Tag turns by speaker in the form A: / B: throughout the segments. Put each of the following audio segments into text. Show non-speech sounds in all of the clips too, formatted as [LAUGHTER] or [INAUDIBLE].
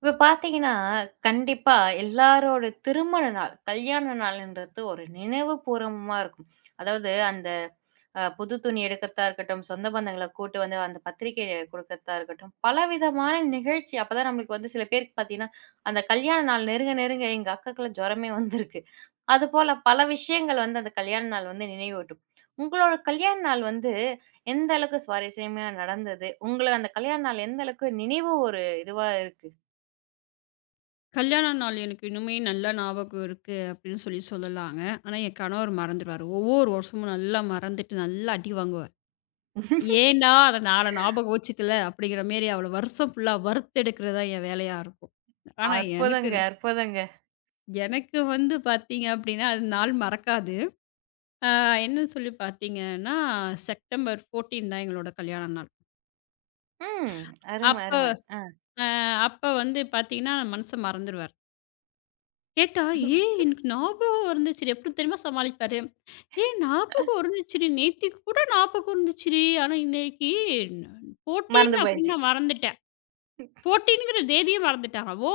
A: இப்ப பார்த்தீங்கன்னா, கண்டிப்பா எல்லாரோட திருமண நாள், கல்யாண நாள்ன்றது ஒரு நினைவுபூர்வமா இருக்கும். அதாவது அந்த புது துணி எடுக்கிறதா இருக்கட்டும், சொந்த பந்தங்கள கூட்டு வந்து அந்த பத்திரிக்கை குடுக்கிறதா இருக்கட்டும், பலவிதமான நிகழ்ச்சி. அப்பதான் நம்மளுக்கு வந்து சில பேருக்கு பார்த்தீங்கன்னா, அந்த கல்யாண நாள் நெருங்க நெருங்க எங்க அக்காக்குலாம் ஜுரமே வந்திருக்கு. அதுபோல பல விஷயங்கள் வந்து அந்த கல்யாண நாள் வந்து நினைவூட்டும். உங்களோட கல்யாண நாள் வந்து எந்த அளவுக்கு சுவாரஸ்யமா நடந்தது? உங்கள அந்த கல்யாண நாள் எந்த அளவுக்கு நினைவு ஒரு இதுவா இருக்கு?
B: கல்யாண நாள் எனக்கு இன்னுமே நல்லா ஞாபகம் இருக்கு அப்படின்னு சொல்லி சொல்லலாங்க. ஆனா, என் கணவர் மறந்துருவாரு. ஒவ்வொரு வருஷமும் நல்லா மறந்துட்டு நல்லா அடி வாங்குவார். "ஏன்டா அத நாள ஞாபகம் வச்சுக்கல?" அப்படிங்கிற மாரி அவள வருஷம் ஃபுல்லா வறுத்தெடுக்கிறது தான் என் வேலையா இருக்கும். ஆனா, எனக்கு
A: அற்புதங்க, அற்புதங்க.
B: எனக்கு வந்து பார்த்தீங்க அப்படின்னா, அது நாள் மறக்காது. ஆ, என்ன சொல்லி பார்த்தீங்கன்னா, செப்டம்பர் 14 தான் எங்களோட கல்யாண நாள்.
A: ம். அரும,
B: அப்ப
A: அரும. ஆ.
B: அ அப்ப வந்து பார்த்தீங்கன்னா, மனச மறந்துருவாரு. கேட்டா, "ஏய் எனக்கு ஞாபகம் இருந்துச்சுடி." எப்படி தெரியுமா சமாளிப்பாரு? "ஏய் ஞாபகம் இருந்துச்சுடி. நேத்திக்கு கூட ஞாபகம் இருந்துச்சுடி. ஆனா இன்னைக்கு ந
A: மறந்து
B: 14 அப்படின்னு
A: போயிருச்சு.
B: நான் மறந்துட்டேன். 14ங்கிற தேதிய மறந்துட்டாங்க. ஓ!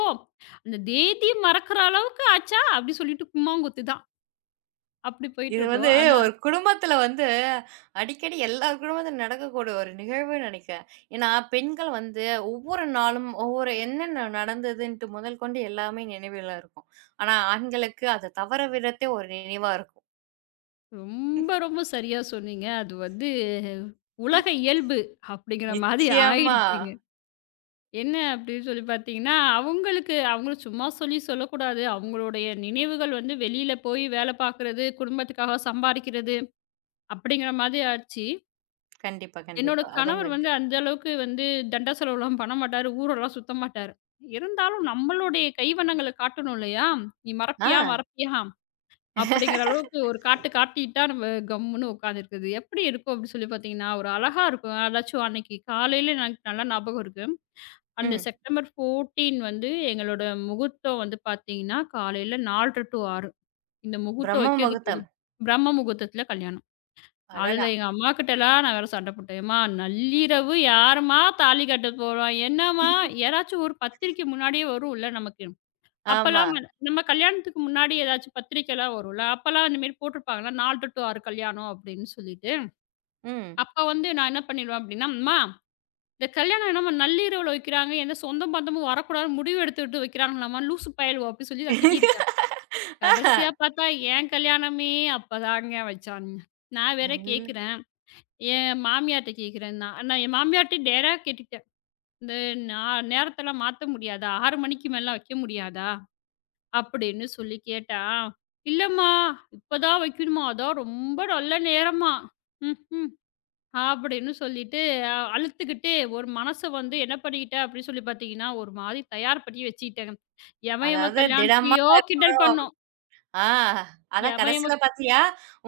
B: அந்த தேதிய மறக்கிற அளவுக்கு ஆச்சா?" அப்படி சொல்லிட்டு கும்மாங்குத்து தான். அப்படி
A: இது
B: போயிட்டுருக்கும்.
A: வந்து
B: ஆனா
A: ஒரு குடும்பத்துல வந்து அடிக்கடி எல்லார் குடும்பத்திலும் நடக்கக்கூடிய ஒரு நிகழ்வுன்னு நெனைக்கிறேன். ஏன்னா, பெண்கள் வந்து ஒவ்வொரு நாளும் ஒவ்வொரு என்னென்ன நடந்ததுன்ட்டு முதல் கொண்டு எல்லாமே நினைவில இருக்கும். ஆனா, ஆண்களுக்கு அத தவற விதத்தே ஒரு நினைவா இருக்கும்.
B: ரொம்ப, ரொம்ப சரியா சொன்னீங்க. அது வந்து உலக இயல்பு அப்படிங்கிற மாதிரி
A: நிச்சயமா.
B: ஆயிடுச்சுங்க. என்ன அப்படின்னு சொல்லி பார்த்தீங்கன்னா, அவங்களுக்கு அவங்கள சும்மா சொல்லி சொல்லக்கூடாது. அவங்களுடைய நினைவுகள் வந்து வெளியில போய் வேலை பார்க்குறது, குடும்பத்துக்காக சம்பாரிக்கிறது அப்படிங்கிற மாதிரி ஆச்சு.
A: கண்டிப்பா,
B: என்னோட
A: கண்டிப்பா. அதுவும்
B: கணவர்
A: இருக்கு.
B: வந்து அந்த அளவுக்கு வந்து தண்ட செலவுலாம் பண்ண மாட்டாரு. ஊரெல்லாம் சுத்த மாட்டாரு. இருந்தாலும் நம்மளுடைய கைவண்ணங்கள காட்டணும் இல்லையா? "நீ
A: ஆ.
B: மறப்பியா? மறப்பியா?" அப்படிங்கிற அளவுக்கு ஒரு காட்டு காட்டிட்டா நம்ம கம்முன்னு உட்காந்துருக்குது. எப்படி இருக்கும் அப்படின்னு சொல்லி பார்த்தீங்கன்னா, ஒரு அழகா இருக்கும். அதாச்சும் அன்னைக்கு காலையில எனக்கு நல்லா ஞாபகம் இருக்கு. அந்த
A: ம்.
B: செப்டம்பர் 14 வந்து எங்களோட முகூர்த்தம் வந்து பார்த்தீங்கன்னா, காலையில 4:30 to 6. இந்த முகூர்த்தம்
A: பிரம்ம
B: வைக்கிறதுக்கு ஒரு
A: முகூர்த்தம்.
B: பிரம்ம முகூர்த்தத்தில கல்யாணம்.
A: அடடா!
B: அதில எங்க அம்மாகிட்டலாம் நான் வேற சண்டை போட்டேன். "எம்மா நள்ளிரவு யாரும்மா தாலி கட்ட போறா? என்னம்மா யாராச்சும் ஒரு பத்திரிக்கை முன்னாடியே வரும்ல நமக்கு.
A: ஆமா.
B: அப்பலாம் வ நம்ம கல்யாணத்துக்கு முன்னாடி ஏதாச்சும் பத்திரிக்கைலாம் வரும்ல. அப்பலாம் இந்த மாரி போட்டிருப்பாங்களா 4:00 to 6 கல்யாணம்" அப்படின்னு சொல்லிட்டு.
A: ம்.
B: அப்ப வந்து நான் என்ன பண்ணிருவேன் அப்படின்னா, "அம்மா, இந்த கல்யாணம் என்னமோ நள்ளிரவுல வைக்கிறாங்க. எந்த சொந்த பந்தமும் வரக்கூடாதுன்னு முடிவு எடுத்துட்டு வைக்கிறாங்களாம்மா, லூசு பயலுவோ! அப்டி சொல்லி நான் திட்டியிருக்கேன்.
A: [LAUGHS] ஆ.
B: கடைசியா பார்த்தா என் கல்யாணமே அப்பதாங்க வச்சானுங்க. நான் வேற
A: என்
B: கேட்கிறேன். என் மாமியார்ட்ட கேட்கிறேன் நான். நான் என் மாமியார்ட்டயும் நேரா கேட்டுட்டேன். "இந்த நா நேரத்தெல்லாம் மாத்த முடியாதா? 6 மணிக்கு மேலலாம் வைக்க முடியாதா?" அப்படின்னு சொல்லி கேட்டா, "இல்லம்மா, இப்பதான் வைக்கணுமா, அதான் ரொம்ப நல்ல நேரமா." ம்ஹ்ம். அப்படின்னு சொல்லிட்டு அலுத்துக்கிட்டு ஒரு மனச வந்து என்ன பண்ணிக்கிட்டேன் அப்படின்னு சொல்லி பார்த்தீங்கன்னா, ஒரு மாரி தயார் பண்ணி வச்சுக்கிட்டேங்க. எவன் எவன்
A: அதாவது திடமா
B: கல்யாணத்தையோ கிண்டல் பண்ணோம்.
A: ஆ அதான்
B: எவன்
A: கடைசில
B: எவன்
A: பாத்தியா,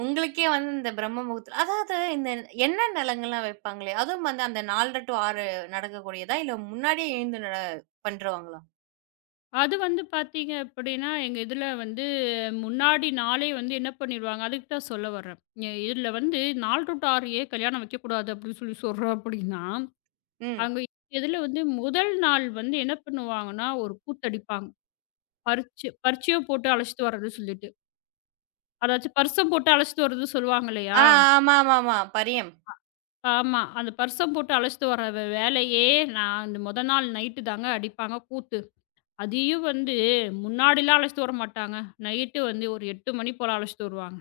A: உங்களுக்கே வந்து இந்த பிரம்ம முகூர்த்தம் அதாவது இந்த எண்ணெய் நிலங்கள்லாம் வைப்பாங்களே, அதுவும் வந்து அந்த 4:30 to 6 நடக்கக்கூடியதா? இல்ல முன்னாடியே எழுந்து பண்ருவாங்களா?
B: அது வந்து பார்த்தீங்க அப்படின்னா, எங்க இதில வந்து முன்னாடி நாளே வந்து என்ன பண்ணிருவாங்க, அதுக்கு தான் சொல்ல வர்றேன். இதில வந்து 4 டூ 6ஏ கல்யாணம் வைக்கக்கூடாது அப்படின்னு சொல்லி சொல்றோம் அப்படின்னா,
A: ம்.
B: அங்க இதில வந்து முதல் நாள் வந்து என்ன பண்ணுவாங்கன்னா, ஒரு கூத்தடிப்பாங்க. பரிட்சை பரிட்சையும் போட்டு அழைச்சிட்டு வர்றது சொல்லிட்டு. அதாச்சும் பரிட்சம் போட்டு அழைச்சிட்டு வர்றது சொல்லுவாங்க இல்லையா?
A: ஆ ஆமாமாமா. பரியம்.
B: ஆமா. அந்த பர்சம் போட்டு அழைச்சிட்டு வர வேலையே, நான் அந்த மொத நாள் நைட்டு தாங்க அடிப்பாங்க கூத்து. அதையும் வந்து முன்னாடிலாம் அழைச்சிட்டு வரமாட்டாங்க. நைட்டு வந்து ஒரு 8 மணி போல அழைச்சிட்டு வருவாங்க.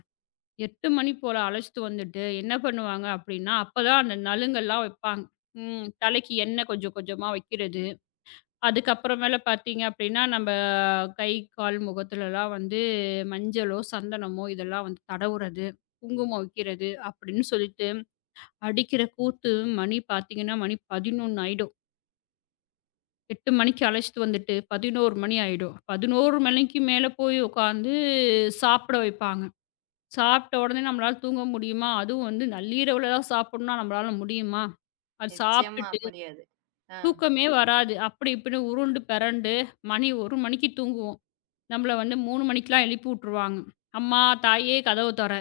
B: 8 மணி போல அழைச்சிட்டு வந்துட்டு என்ன பண்ணுவாங்க அப்டின்னா, அப்பதான் அந்த நலுங்கெல்லாம் வைப்பாங்க. ம். தலைக்கு எண்ணெய் கொஞ்சம் கொஞ்சமா வைக்கிறது. அதுக்கப்புறமேல பார்த்தீங்க அப்டின்னா, நம்ப கை, கால், முகத்துலலாம் வந்து மஞ்சளோ, சந்தனமோ இதெல்லாம் வந்து தடவுறது, குங்குமம் வைக்கிறது அப்டின்னு சொல்லிட்டு அடிக்கிற கூத்து மணி பார்த்தீங்கன்னா, மணி 11 ஆயிடும். 8 மணிக்கு அழைச்சிட்டு வந்துட்டு 11 மணி ஆயிடும். 11 மணிக்கு மேல போய் உட்காந்து சாப்பிட வைப்பாங்க. சாப்பிட்ட உடனே நம்மளால தூங்க முடியுமா? அதுவும் வந்து நள்ளிரவுல தான் சாப்பிடணும்னா நம்மளால முடியுமா? அது
A: நிச்சயமா
B: சாப்பிட்டுட்டு
A: முடியாது. ஆ.
B: தூக்கமே வராது. அப்படி இப்படின்னு உருண்டு பெரண்டு மணி 1 மணிக்கு தூங்குவோம். நம்மள வந்து 3 மணிக்கெல்லாம் எழுப்பி விட்டுருவாங்க. "அம்மா, தாயே கதவு தொற"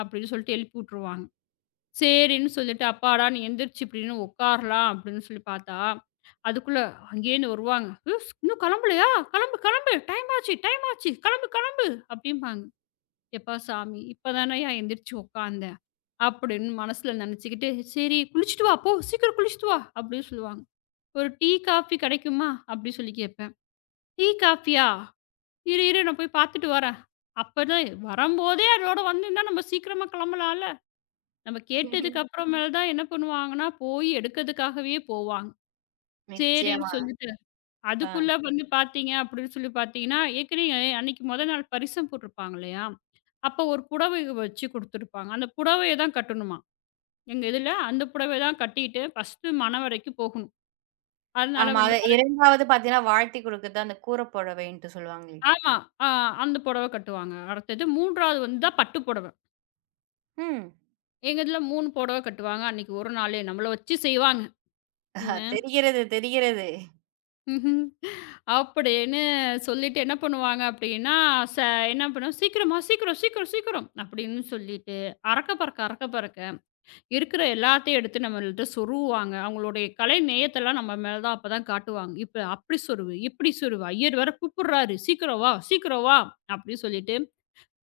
B: அப்படின்னு சொல்லிட்டு எழுப்பி விட்டுருவாங்க. சரின்னு சொல்லிட்டு, அப்பாடா! நீ எந்திரிச்சு இப்படின்னு உட்காரலாம் அப்படின்னு சொல்லி பார்த்தா, அதுக்குள்ள அங்கேருந்து வருவாங்க. "யூஸ் இன்னும் கிளம்பலையா? கிளம்பு, கிளம்பு. டைம் ஆச்சு, டைம் ஆச்சு. கிளம்பு, கிளம்பு" அப்படிம்பாங்க. "எப்பா சாமி! இப்பதானயா எந்திரிச்சு உட்காந்தேன்" அப்படின்னு மனசுல நினைச்சுக்கிட்டு, "சரி குளிச்சுட்டு வா போ. சீக்கிரம் குளிச்சுட்டு வா" அப்படின்னு சொல்லுவாங்க. "ஒரு டீ, காஃபி கிடைக்குமா?" அப்படி சொல்லி கேட்பேன். "டீ, காஃபியா? இரு, இரு, நான் போய் பார்த்துட்டு வரேன்." அப்பதான் வரும்போதே அதோட வந்திருந்தா நம்ம சீக்கிரமா கிளம்பலாம்ல. நம்ம கேட்டதுக்கு அப்புறமேல தான் என்ன பண்ணுவாங்கன்னா, போய் எடுக்கறதுக்காகவே போவாங்க. சரின்னு
A: நிச்சயமா.
B: சொல்லிட்டு,
A: ஆ.
B: அதுக்குள்ள வந்து பார்த்தீங்க அப்படின்னு சொல்லி பார்த்தீங்கன்னா, ஏற்கனவே அன்னைக்கு மொத நாள் பரிசம் போட்டிருப்பாங்க இல்லையா? அப்போ ஒரு புடவை வச்சு குடுத்துருப்பாங்க. அந்த புடவைய தான் கட்டணுமா. எங்க இதுல அந்த புடவைய தான் கட்டிட்டு ஃபர்ஸ்ட்டு மணவறைக்கு போகணும். அதனால
A: ஆமா.
B: வந்து
A: அது 2வது பாத்தீங்கன்னா, வாழ்த்தி குடுக்குறது அந்த கூர புடவைன்ட்டு சொல்லுவாங்களே.
B: ஆமா. ஆ, அந்த புடவை கட்டுவாங்க. அடுத்தது 3வது வந்து தான் பட்டு புடவை.
A: ம்.
B: எங்க இதுல 3 புடவை கட்டுவாங்க. அன்னைக்கு ஒரு நாளே நம்மள வச்சு செய்வாங்க.
A: ஆஹா, தெரிகிறது, தெரிகிறது.
B: [LAUGHS] ம்ஹ்ம். அப்படின்னு சொல்லிட்டு என்ன பண்ணுவாங்க அப்படின்னா, ச என்ன பண்ணுவோம், "சீக்கிரமா, சீக்கிரம், சீக்கிரம், சீக்கிரம்" அப்படின்னு சொல்லிட்டு, அறக்க பறக்க அறக்க பறக்க இருக்கிற எல்லாத்தையும் எடுத்து நம்மள்ட்ட சொருவுவாங்க. அவங்களுடைய கலை நேயத்தெல்லாம் நம்ம மேல தான் அப்ப தான் காட்டுவாங்க. "இப்ப அப்படி சொருவு, இப்படி சொருவு, ஐயர் வேற கூப்பிடுறாரு, சீக்கிரம் வா, சீக்கிரம் வா" அப்படின்னு சொல்லிட்டு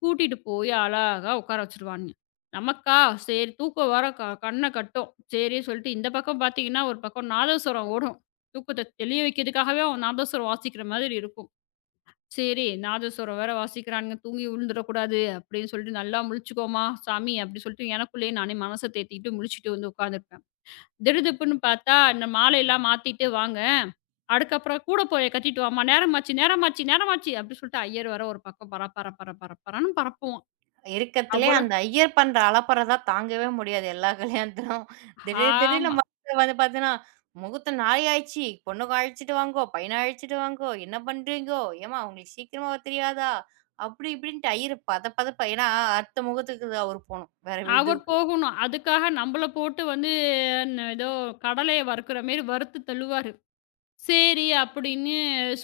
B: கூட்டிட்டு போய் அழகா உட்கார வச்சுருவானுங்க. நமக்கா, சரி தூக்கம் வேற கண்ண கட்டும். சரின்னு சொல்லிட்டு இந்த பக்கம் பார்த்தீங்கன்னா, ஒரு பக்கம் நாதஸ்வரம் ஓடும். தூக்கத்த தெளிய வைக்கிறதுக்காகவே அவன் நாதஸ்வரம் வாசிக்கிற மாதிரி இருக்கும். சரி, நாதஸ்வரம் வேற வாசிக்கிறானுங்க, தூங்கி விழுந்துடக்கூடாது அப்படின்னு சொல்லிட்டு, "நல்லா முழிச்சுக்கோமா சாமி" அப்படி சொல்லிட்டு எனக்குள்ளேயே நானே மனச தேத்திக்கிட்டு முழிச்சுட்டு வந்து உட்காந்துருப்பேன். திடுதிப்புன்னு பார்த்தா, இந்த மாலையெல்லாம் மாத்திட்டு வாங்க, அதுக்கப்புறம் கூட போய கட்டிட்டு வாம்மா, நேரமாச்சு நேரமாச்சு நேரமாச்சு அப்படின்னு சொல்லிட்டு ஐயர் வேற ஒரு பக்கம் பர பர பர பர பரன்னு பரப்புவான்.
A: இருக்கத்திலே
B: அவ்வளோ
A: அந்த ஐயர் பண்ற அலப்பற தான் தாங்கவே முடியாது எல்லா கல்யாணத்திலும். திடீர் திடீர்னு
B: ஆமா.
A: மாப்பிள வந்து பார்த்தீங்கன்னா, "முகூர்த்த நாளை ஆயிடுச்சு. பொண்ணுக்கு அழைச்சிட்டு வாங்கோ, பையன அழைச்சிட்டு வாங்கோ. என்ன பண்றீங்கோ? ஏம்மா உங்களுக்கு சீக்கிரமா தெரியாதா?" அப்படி இப்படின்ட்டு ஐயரு பத பதப்பா ஏன்னா அடுத்த முகூர்த்தத்துக்கு அவரு போணும். வேற
B: அவர்
A: இதுக்கு.
B: போகணும். அதுக்காக நம்மள போட்டு வந்து ஏதோ கடலைய வறுக்கிற மாரி வறுத்து தள்ளுவாரு. சரி அப்படின்னு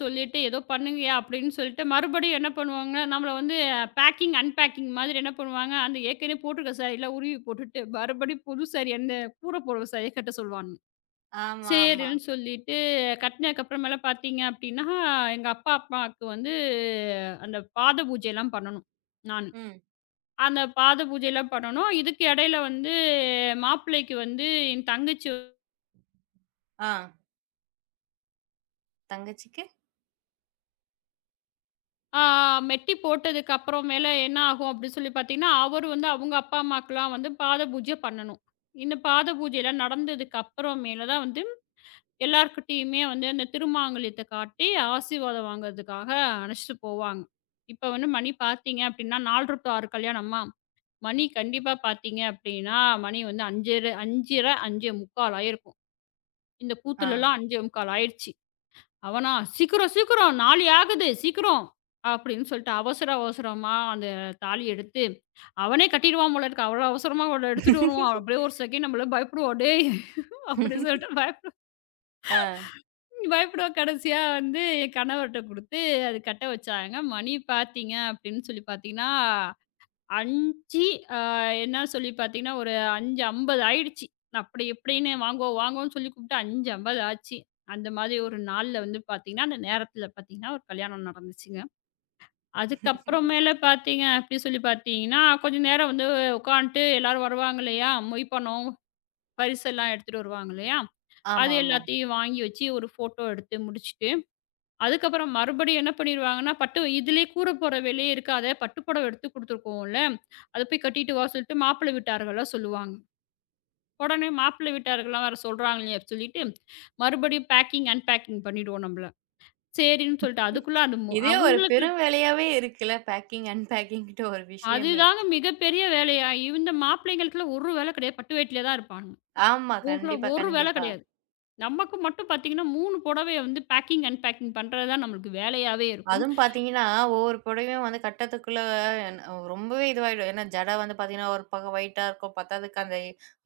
B: சொல்லிட்டு, ஏதோ பண்ணுங்கயா அப்படின்னு சொல்லிட்டு, மறுபடியும் என்ன பண்ணுவாங்க, நம்மள வந்து பேக்கிங், அன்பேக்கிங் மாதிரி என்ன பண்ணுவாங்க, அந்த ஏற்கனவே போட்டிருக்க சாரியெல்லாம் உருவி போட்டுட்டு, மறுபடியும் புது சாரி அந்த கூட போடுற சாரிய கட்ட சொல்லுவானுங்க.
A: ஆமாமா.
B: சரின்னு சொல்லிட்டு கட்டினதுக்கப்புறமேல பார்த்தீங்க அப்படின்னா, எங்க அப்பா, அம்மாவுக்கு வந்து அந்த பாத பூஜைலாம் பண்ணணும். நான்
A: ம்.
B: அந்த பாத பூஜைலாம் பண்ணணும். இதுக்கு இடையில வந்து மாப்பிள்ளைக்கு வந்து என் தங்கச்சி
A: ஆ. தங்கச்சிக்கு?
B: ஆ, மெட்டி போட்டதுக்கு அப்புறம் மேல என்ன ஆகும் அப்படின்னு சொல்லி பார்த்தீங்கன்னா, அவரு வந்து அவங்க அப்பா, அம்மாக்கெல்லாம் வந்து பாத பூஜை பண்ணணும். இந்த பாத பூஜைலாம் நடந்ததுக்கு அப்புறம் மேல தான் வந்து எல்லார்கிட்டயுமே வந்து அந்த திருமாங்கல்யத்த காட்டி ஆசீர்வாதம் வாங்குறதுக்காக அழைச்சிட்டு போவாங்க. இப்ப வந்து மணி பார்த்தீங்க அப்படின்னா 4 டூ 6 கல்யாணமா, மணி கண்டிப்பா பார்த்தீங்க அப்படின்னா, மணி வந்து 5:30, 5 1/4 ஆயிருக்கும். இந்த
A: ஆ.
B: கூத்துலலாம் 5 1/4 ஆயிருச்சு. அவனா, "சீக்கிரம், சீக்கிரம் 4 ஆகுது சீக்கிரம்" அப்படின்னு சொல்லிட்டு அவசர அவசரமா அந்த தாலிய எடுத்து, அவனே கட்டிடுவான் போல இருக்கு. அவ்வளோ அவசரமா அவன எடுத்துட்டு வருவான். அப்படியே ஒரு செகண்ட் நம்மள பயப்படுவோம். "டேய்" அப்படின்னு
A: [LAUGHS]
B: சொல்லிட்டு
A: ஆ.
B: பயப்படுவோம். கடைசியா வந்து என் கணவர்ட்ட குடுத்து அது கட்ட வச்சாங்க. மணி பார்த்தீங்க அப்படின்னு சொல்லி பார்த்தீங்கன்னா 5 அ என்ன சொல்லி பார்த்தீங்கன்னா, ஒரு 5:50 ஆயிடுச்சு. அப்படி இப்படின்னு வாங்கோ வாங்கோன்னு சொல்லி கூப்பிட்டு 5:50 ஆச்சு. அந்த மாதிரி ஒரு நாள்ல வந்து பார்த்தீங்கன்னா, அந்த நேரத்தில பார்த்தீங்கன்னா, ஒரு கல்யாணம் நடந்துச்சுங்க. அதுக்கப்புறமேல பார்த்தீங்க அப்படி சொல்லி பார்த்தீங்கன்னா, கொஞ்ச நேரம் வந்து உட்காந்துட்டு எல்லாரும் வருவாங்க இல்லையா? மொய் பணம், பரிசெல்லாம் எடுத்துட்டு வருவாங்க இல்லையா? அது
A: ஆமாமா.
B: எல்லாத்தையும் வாங்கி வச்சு ஒரு ஃபோட்டோ எடுத்து முடிச்சுட்டு அதுக்கப்புறம் மறுபடியும் என்ன பண்ணிருவாங்கன்னா, பட்டு இதிலேயே கூற போற வேலையே இருக்காத, பட்டு புடவ எடுத்து குடுத்துருக்கோம்ல, அத போய் கட்டிட்டு வா சொல்லிட்டு மாப்பிள்ளை வீட்டார்கள்லாம் சொல்லுவாங்க. உடனே மாப்பிள்ளை வீட்டார்கள்லாம் வேற சொல்றாங்களே அப்படி சொல்லிட்டு, மறுபடியும் பேக்கிங், அன்பேக்கிங் பண்ணிடுவோம் நம்பள. சரின்னு சொல்லிட்டு அதுக்குள்ள அது
A: இதே ஒரு
B: அவங்களுக்கு
A: பெரும் வேலையாவே இருக்குல்ல பேக்கிங், அன்பேக்கிங்ன்ட்டு ஒரு விஷயமே.
B: அதுதாங்க மிகப்பெரிய வேலையா. இந்த மாப்பிள்ளைங்களுக்குலாம் ஒரு வேலை கிடையாது. பட்டு வேட்டியில தான் இருப்பானுங்க.
A: ஆமா.
B: அவங்களுக்குலாம்
A: கண்டிப்பா,
B: ஒரு வேலை
A: கண்டிப்பா.
B: கிடையாது. நமக்கு மட்டும் பார்த்தீங்கன்னா, 3 புடவைய வந்து பேக்கிங், அன்பேக்கிங் பண்றது தான் நம்மளுக்கு வேலையாவே இருக்கும்.
A: அதுவும் பார்த்தீங்கன்னா, ஒவ்வொரு புடவையும் வந்து கட்டத்துக்குள்ள அ ரொம்பவே இதுவாயிடும். ஏன்னா, ஜடை வந்து பார்த்தீங்கன்னா, ஒரு பக்கம் ஒயிட்டா இருக்கும். பத்தாததுக்கு அந்த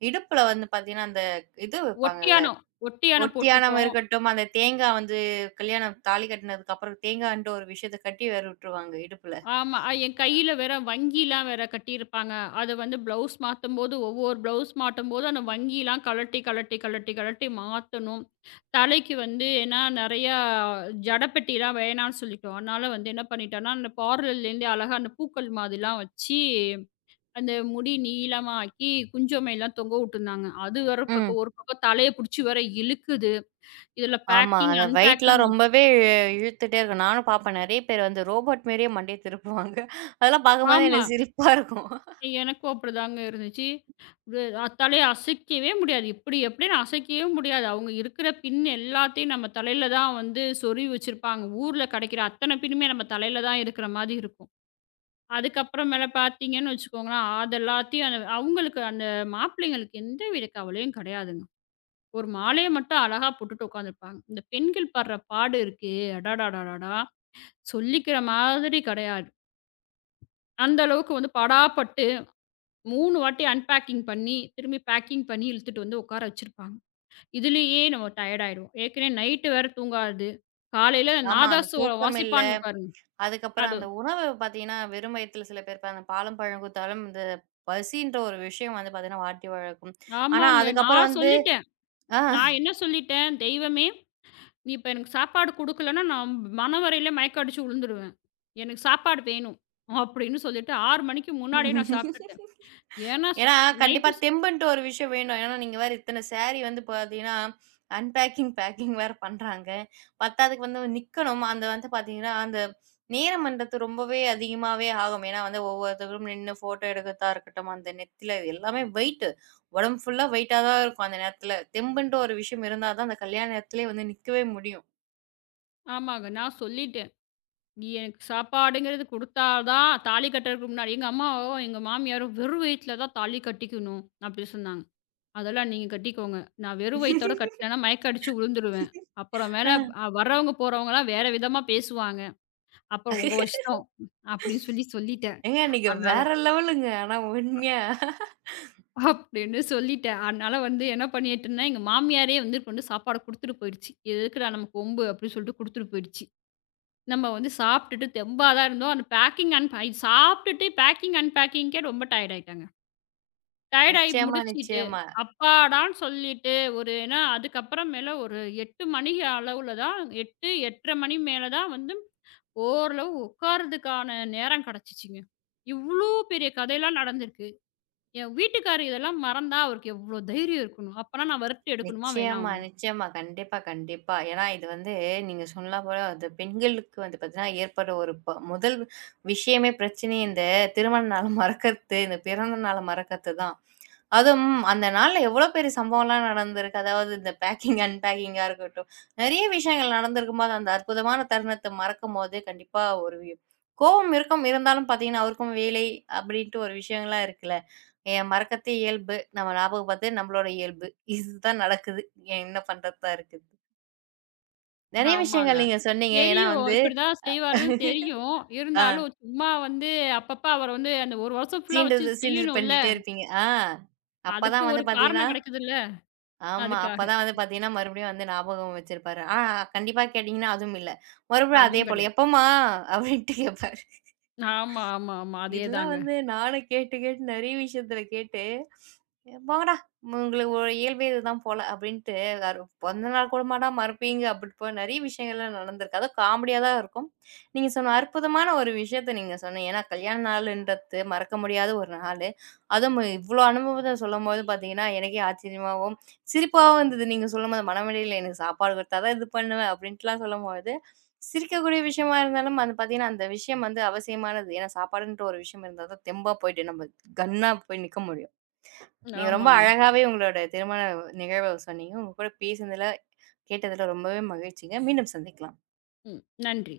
A: இடுப்புல வந்து பார்த்தீங்கன்னா, அந்த இது வைப்பாங்கல்ல.
B: ஒட்டியாணம். ஒட்டியாணம்
A: ஒட்டியாணம்
B: போட்டிருப்போம்.
A: இருக்கட்டும், அந்த தேங்காய் வந்து கல்யாணம் தாலி கட்டினதுக்கு அப்புறம் தேங்காய்ன்ற ஒரு விஷயத்த கட்டி வேற விட்டுருவாங்க இடுப்புல.
B: ஆமா. என் கையில வேற வங்கிலாம் வேற கட்டியிருப்பாங்க. அது வந்து ப்ளவுஸ் மாத்தும்போது, ஒவ்வொரு ப்ளவுஸ் மாட்டும்போது, அந்த வங்கிலாம் கழட்டி, கழட்டி, கழட்டி, கழட்டி மாத்தணும். தலைக்கு வந்து ஏன்னா நெறையா ஜடப்பெட்டிலாம் வேணான்னு சொல்லிட்டோம். அதனால வந்து என்ன பண்ணிட்டோன்னா, அந்த பார்லர்லேருந்தே அழகா அந்த பூக்கள் மாதிரிலாம் வச்சு, அந்த முடி நீளமா ஆக்கி, குஞ்சமைலாம் தொங்க விட்டுருந்தாங்க. அது வேற
A: ம்.
B: பக்கம் ஒரு பக்கம் தலைய புடிச்சு வேற இழுக்குது. இதில
A: ஆமா.
B: பேக்கிங்,
A: அந்த வெயிட்லாம்
B: அன்பேக்கிங்.
A: ரொம்பவே இழுத்துட்டே இருக்கும். நானும் பார்ப்பேன். நெறைய பேர் வந்து ரோபோட் மாரியே மண்டைய திருப்புவாங்க. அதெல்லாம் பார்க்கும்போது
B: ஆமா.
A: எனக்கு சிரிப்பா இருக்கும்.
B: எனக்கும் அப்படிதாங்க இருந்துச்சு. இது தலைய அசைக்கவே முடியாது. இப்படி எப்படின்னு அசைக்கவே முடியாது. அவங்க இருக்கிற பின் எல்லாத்தையும் நம்ம தலையில தான் வந்து சொருவி வச்சிருப்பாங்க. ஊர்ல கிடைக்கிற அத்தன பின்னுமே நம்ம தலையில தான் இருக்கிற மாதிரி இருக்கும். அதுக்கப்புறமேல பார்த்தீங்கன்னு வச்சுக்கோங்களேன், அதெல்லாத்தையும் அந்த அவங்களுக்கு அந்த மாப்பிள்ளைங்களுக்கு எந்தவித கவலையும் கிடையாதுங்க. ஒரு மாலைய மட்டும் அழகா போட்டுட்டு உட்காந்துருப்பாங்க. இந்த பெண்கள் படுற பாடு இருக்கே! அடடடடடா! சொல்லிக்கிற மாதிரி கிடையாது. அந்த அளவுக்கு வந்து படாப்பட்டு 3 வாட்டி அன்பேக்கிங் பண்ணி, திரும்பி பேக்கிங் பண்ணி இழுத்துட்டு வந்து உட்கார வச்சிருப்பாங்க. இதுலயே நம்ம டயர்ட் ஆயிடுவோம். ஏற்கனவே நைட்டு வேற தூங்காது. காலையில
A: ஆமா. அந்த
B: நாதஸ்வரம்
A: தூக்கம் இல்ல.
B: வாசிப்பானுங்க பாருங்க.
A: அதுக்கப்புறம்
B: அது
A: அந்த உணவு பார்த்தீங்கன்னா, வெறும் வயித்துல சில பேர் அந்த பாலும், பழம் குடுத்தாலும் இந்த பசின்ற ஒரு விஷயம் வந்து பார்த்தீங்கன்னா வாட்டி வழக்கும். ஆனா
B: ஆமாங்க.
A: அதுக்கப்புறம்
B: நான்
A: வந்து
B: சொல்லிட்டேன்.
A: ஆ.
B: நான் என்ன சொல்லிட்டேன், "தெய்வமே, நீ இப்ப எனக்கு சாப்பாடு குடுக்கலன்னா, நான் மணவறையில மயக்கம் அடிச்சு விழுந்துருவேன். எனக்கு சாப்பாடு வேணும்." அப்படின்னு சொல்லிட்டு 6 மணிக்கு முன்னாடியே நான் சாப்பிட்டுட்டேன். ஏன்னா, ச
A: ஏன்னா, கண்டிப்பா
B: நைட்டு ஸ்
A: தெம்புன்ட்டு ஒரு விஷயம் வேணும். ஏன்னா, நீங்க வேற இத்தன சாரி வந்து பாத்தீங்கன்னா, அன்பேக்கிங், பேக்கிங் வேற பண்றாங்க. பத்தாததுக்கு வந்து நிக்கணும். அந்த வந்து பாத்தீங்கன்னா, அந்த நேரம்ன்றது ரொம்பவே அதிகமாவே ஆகும். ஏன்னா வந்து ஒவ்வொருத்தரும் நின்னு ஃபோட்டோ எடுக்கிறதா இருக்கட்டும், அந்த நெத்தில இது எல்லாமே வெயிட்டு. உடம்பு ஃபுல்லா வெயிட்டா தான் இருக்கும் அந்த நேரத்துல. தெம்புன்ட்டு ஒரு விஷயம் இருந்தா தான் அந்த கல்யாண நேரத்திலே வந்து நிக்கவே முடியும்.
B: ஆமாங்க. நான் சொல்லிட்டேன். நீ எனக்கு சாப்பாடுங்கிறது குடுத்தா தான் தாலி கட்டுறதுக்கு முன்னாடி எங்க அம்மாவோ, எங்க மாமியாரோ "வெறும் வயித்துல தான் தாலி கட்டிக்கணும்" அப்படி சொன்னாங்க. "அதெல்லாம் நீங்க கட்டிக்கோங்க. நான் வெறும் வயித்தோட கட்டலன்னா மயக்கம் அடிச்சு விழுந்துருவேன். அப்புறமேல
A: அ.
B: வர்றவங்க, போறவங்கலாம் வேற விதமா பேசுவாங்க. அப்புறம் உங்க இஷ்டம்" அப்படின்னு சொல்லி சொல்லிட்டேன்.
A: ஏங்க நீங்க
B: அதனால
A: வேற லெவலுங்க. ஆனா உண்மையா.
B: அப்படின்னு சொல்லிட்டேன். அதனால வந்து என்ன பண்ணிட்டேன்னா, எங்க மாமியாரே வந்து கொண்டு சாப்பாடு குடுத்துட்டு போயிடுச்சு. "இது எதுக்குடா நமக்கு வம்பு" அப்படின்னு சொல்லிட்டு குடுத்துட்டு போயிடுச்சு. நம்ம வந்து சாப்பிட்டுட்டு தெம்பா தான் இருந்தோம். அந்த பேக்கிங் சாப்பிட்டுட்டு பேக்கிங், அன்பேக்கிங்க்கே ரொம்ப டயர்ட் ஆயிட்டாங்க. டயர்ட் ஆயி
A: நிச்சயமா,
B: முடிச்சிட்டு,
A: நிச்சயமா.
B: அப்பாடான்னு சொல்லிட்டு ஒரு ஏன்னா அதுக்கப்புறமேல ஒரு 8 மணி அளவுல தான் 8, 8:30 மணி மேல தான் வந்து ஓரளவு உட்கார்றதுக்கான நேரம் கிடைச்சுச்சுங்க. இவ்ளோ பெரிய கதையெல்லாம் நடந்திருக்கு. என் வீட்டுக்காரர் இதெல்லாம் மறந்தா அவருக்கு எவ்ளோ தைரியம் இருக்கணும்? அப்பன்னா நான் வறுத்து எடுக்கணுமா?
A: நிச்சயமா,
B: வேணாமா?
A: நிச்சயமா. கண்டிப்பா, கண்டிப்பா. ஏன்னா இது வந்து நீங்க சொன்னா போல அது பெண்களுக்கு வந்து பார்த்தீங்கன்னா, ஏற்படுற ஒரு ப முதல் விஷயமே பிரச்சனையே இந்த திருமண நாள மறக்கறது, இந்த பிறந்த நாள மறக்கறது தான். அதுவும் அந்த நாள்ல எவ்வளோ பெரிய சம்பவம்லாம் நடந்திருக்கு. அதாவது இந்த பேக்கிங், அன்பேக்கிங்கா இருக்கட்டும். நெறைய விஷயங்கள் நடந்திருக்கும்போது, அந்த அற்புதமான தருணத்த மறக்கும்போது கண்டிப்பா ஒரு கோவம் இருக்கும். இருந்தாலும் பார்த்தீங்கன்னா, அவருக்கும் வேலை அப்படின்ட்டு ஒரு விஷயங்கள்லாம் இருக்குல்ல. என் மறக்கத்தே இயல்பு. நம்ம ஞாபகப்படுத்துறது நம்மளோட இயல்பு. இதுதான் நடக்குது. ஏன் என்ன பண்றதா இருக்குது. நெறைய
B: ஆமாங்க.
A: விஷயங்கள் நீங்க சொன்னீங்க. ஏன்னா
B: தெரியும்.
A: வந்து
B: இப்படிதான் செய்வாருன்னு தெரியும்.
A: ஆ
B: இருந்தாலும் சும்மா வந்து அப்பப்ப அவர வந்து அந்த 1 வருஷம் ஃபுல்லா வச்சு
A: சீண்டுறது சீண்டுது
B: செய்யணும்ல.
A: பண்ணிட்டே இருப்பீங்க. ஆ
B: அதுக்கு
A: அப்பதான் வந்து
B: ஒரு
A: பார்த்தீங்கன்னா,
B: காரணம் கிடைக்குதுல்ல.
A: ஆமா.
B: அதுக்காக.
A: அப்பதான் வந்து பார்த்தீங்கன்னா, மறுபடியும் வந்து ஞாபகம் வச்சிருப்பாரு. ஆனா, கண்டிப்பா கேட்டீங்கன்னா, அதுவும் இல்ல. மறுபடியும் அதே
B: அதுவும்
A: போல
B: கிடையாது.
A: எப்பம்மா? அப்படின்ட்டு கேட்பேன்.
B: ஆமா, ஆமா, ஆமா.
A: இதெல்லாம்
B: அதேதாங்க.
A: வந்து நானும் கேட்டு, கேட்டு நெறைய விஷயத்துல கேட்டு, "ஏ, "போங்கடா உங்களுக்கு ஒரு இயல்பே இதுதான் போல" அப்படின்ட்டு "வேற பொறந்த நாள் கூடமாடா மறப்பீங்க" அப்படி போய் நெறைய விஷயங்கள்லாம் நடந்திருக்கு. அதுவும் காமெடியா தான் இருக்கும். நீங்க சொன்ன அற்புதமான ஒரு விஷயத்த நீங்க சொன்னீங்க. ஏன்னா கல்யாண நாளுன்றது மறக்க முடியாத ஒரு நாளு. அதுவும் இவ்ளோ அனுபவத்த சொல்லும்போது பார்த்தீங்கன்னா, எனக்கே ஆச்சரியமாவும், சிரிப்பாவும் இருந்தது. நீங்க சொல்லும்போது, "மனமேடையில எனக்கு சாப்பாடு குடுத்தா தான் இது பண்ணுவேன்" அப்படின்ட்டுலாம் சொல்லும்போது சிரிக்கக்கூடிய விஷயமா இருந்தாலும் அது பார்த்தீங்கன்னா, அந்த விஷயம் வந்து அவசியமானது. ஏன்னா, சாப்பாடுன்ற ஒரு விஷயம் இருந்தா தான் தெம்பா போயிட்டு நம்ம கன்னா போய் நிக்க முடியும். நீங்க ரொம்ப
B: ஆமாங்க.
A: அழகாவே உங்களோட திருமண நிகழ்வ சொன்னீங்க. உங்க கூட பேசினதுல, கேட்டதுல ரொம்பவே மகிழ்ச்சிங்க. மீண்டும் சந்திக்கலாம்.
B: ம். நன்றி.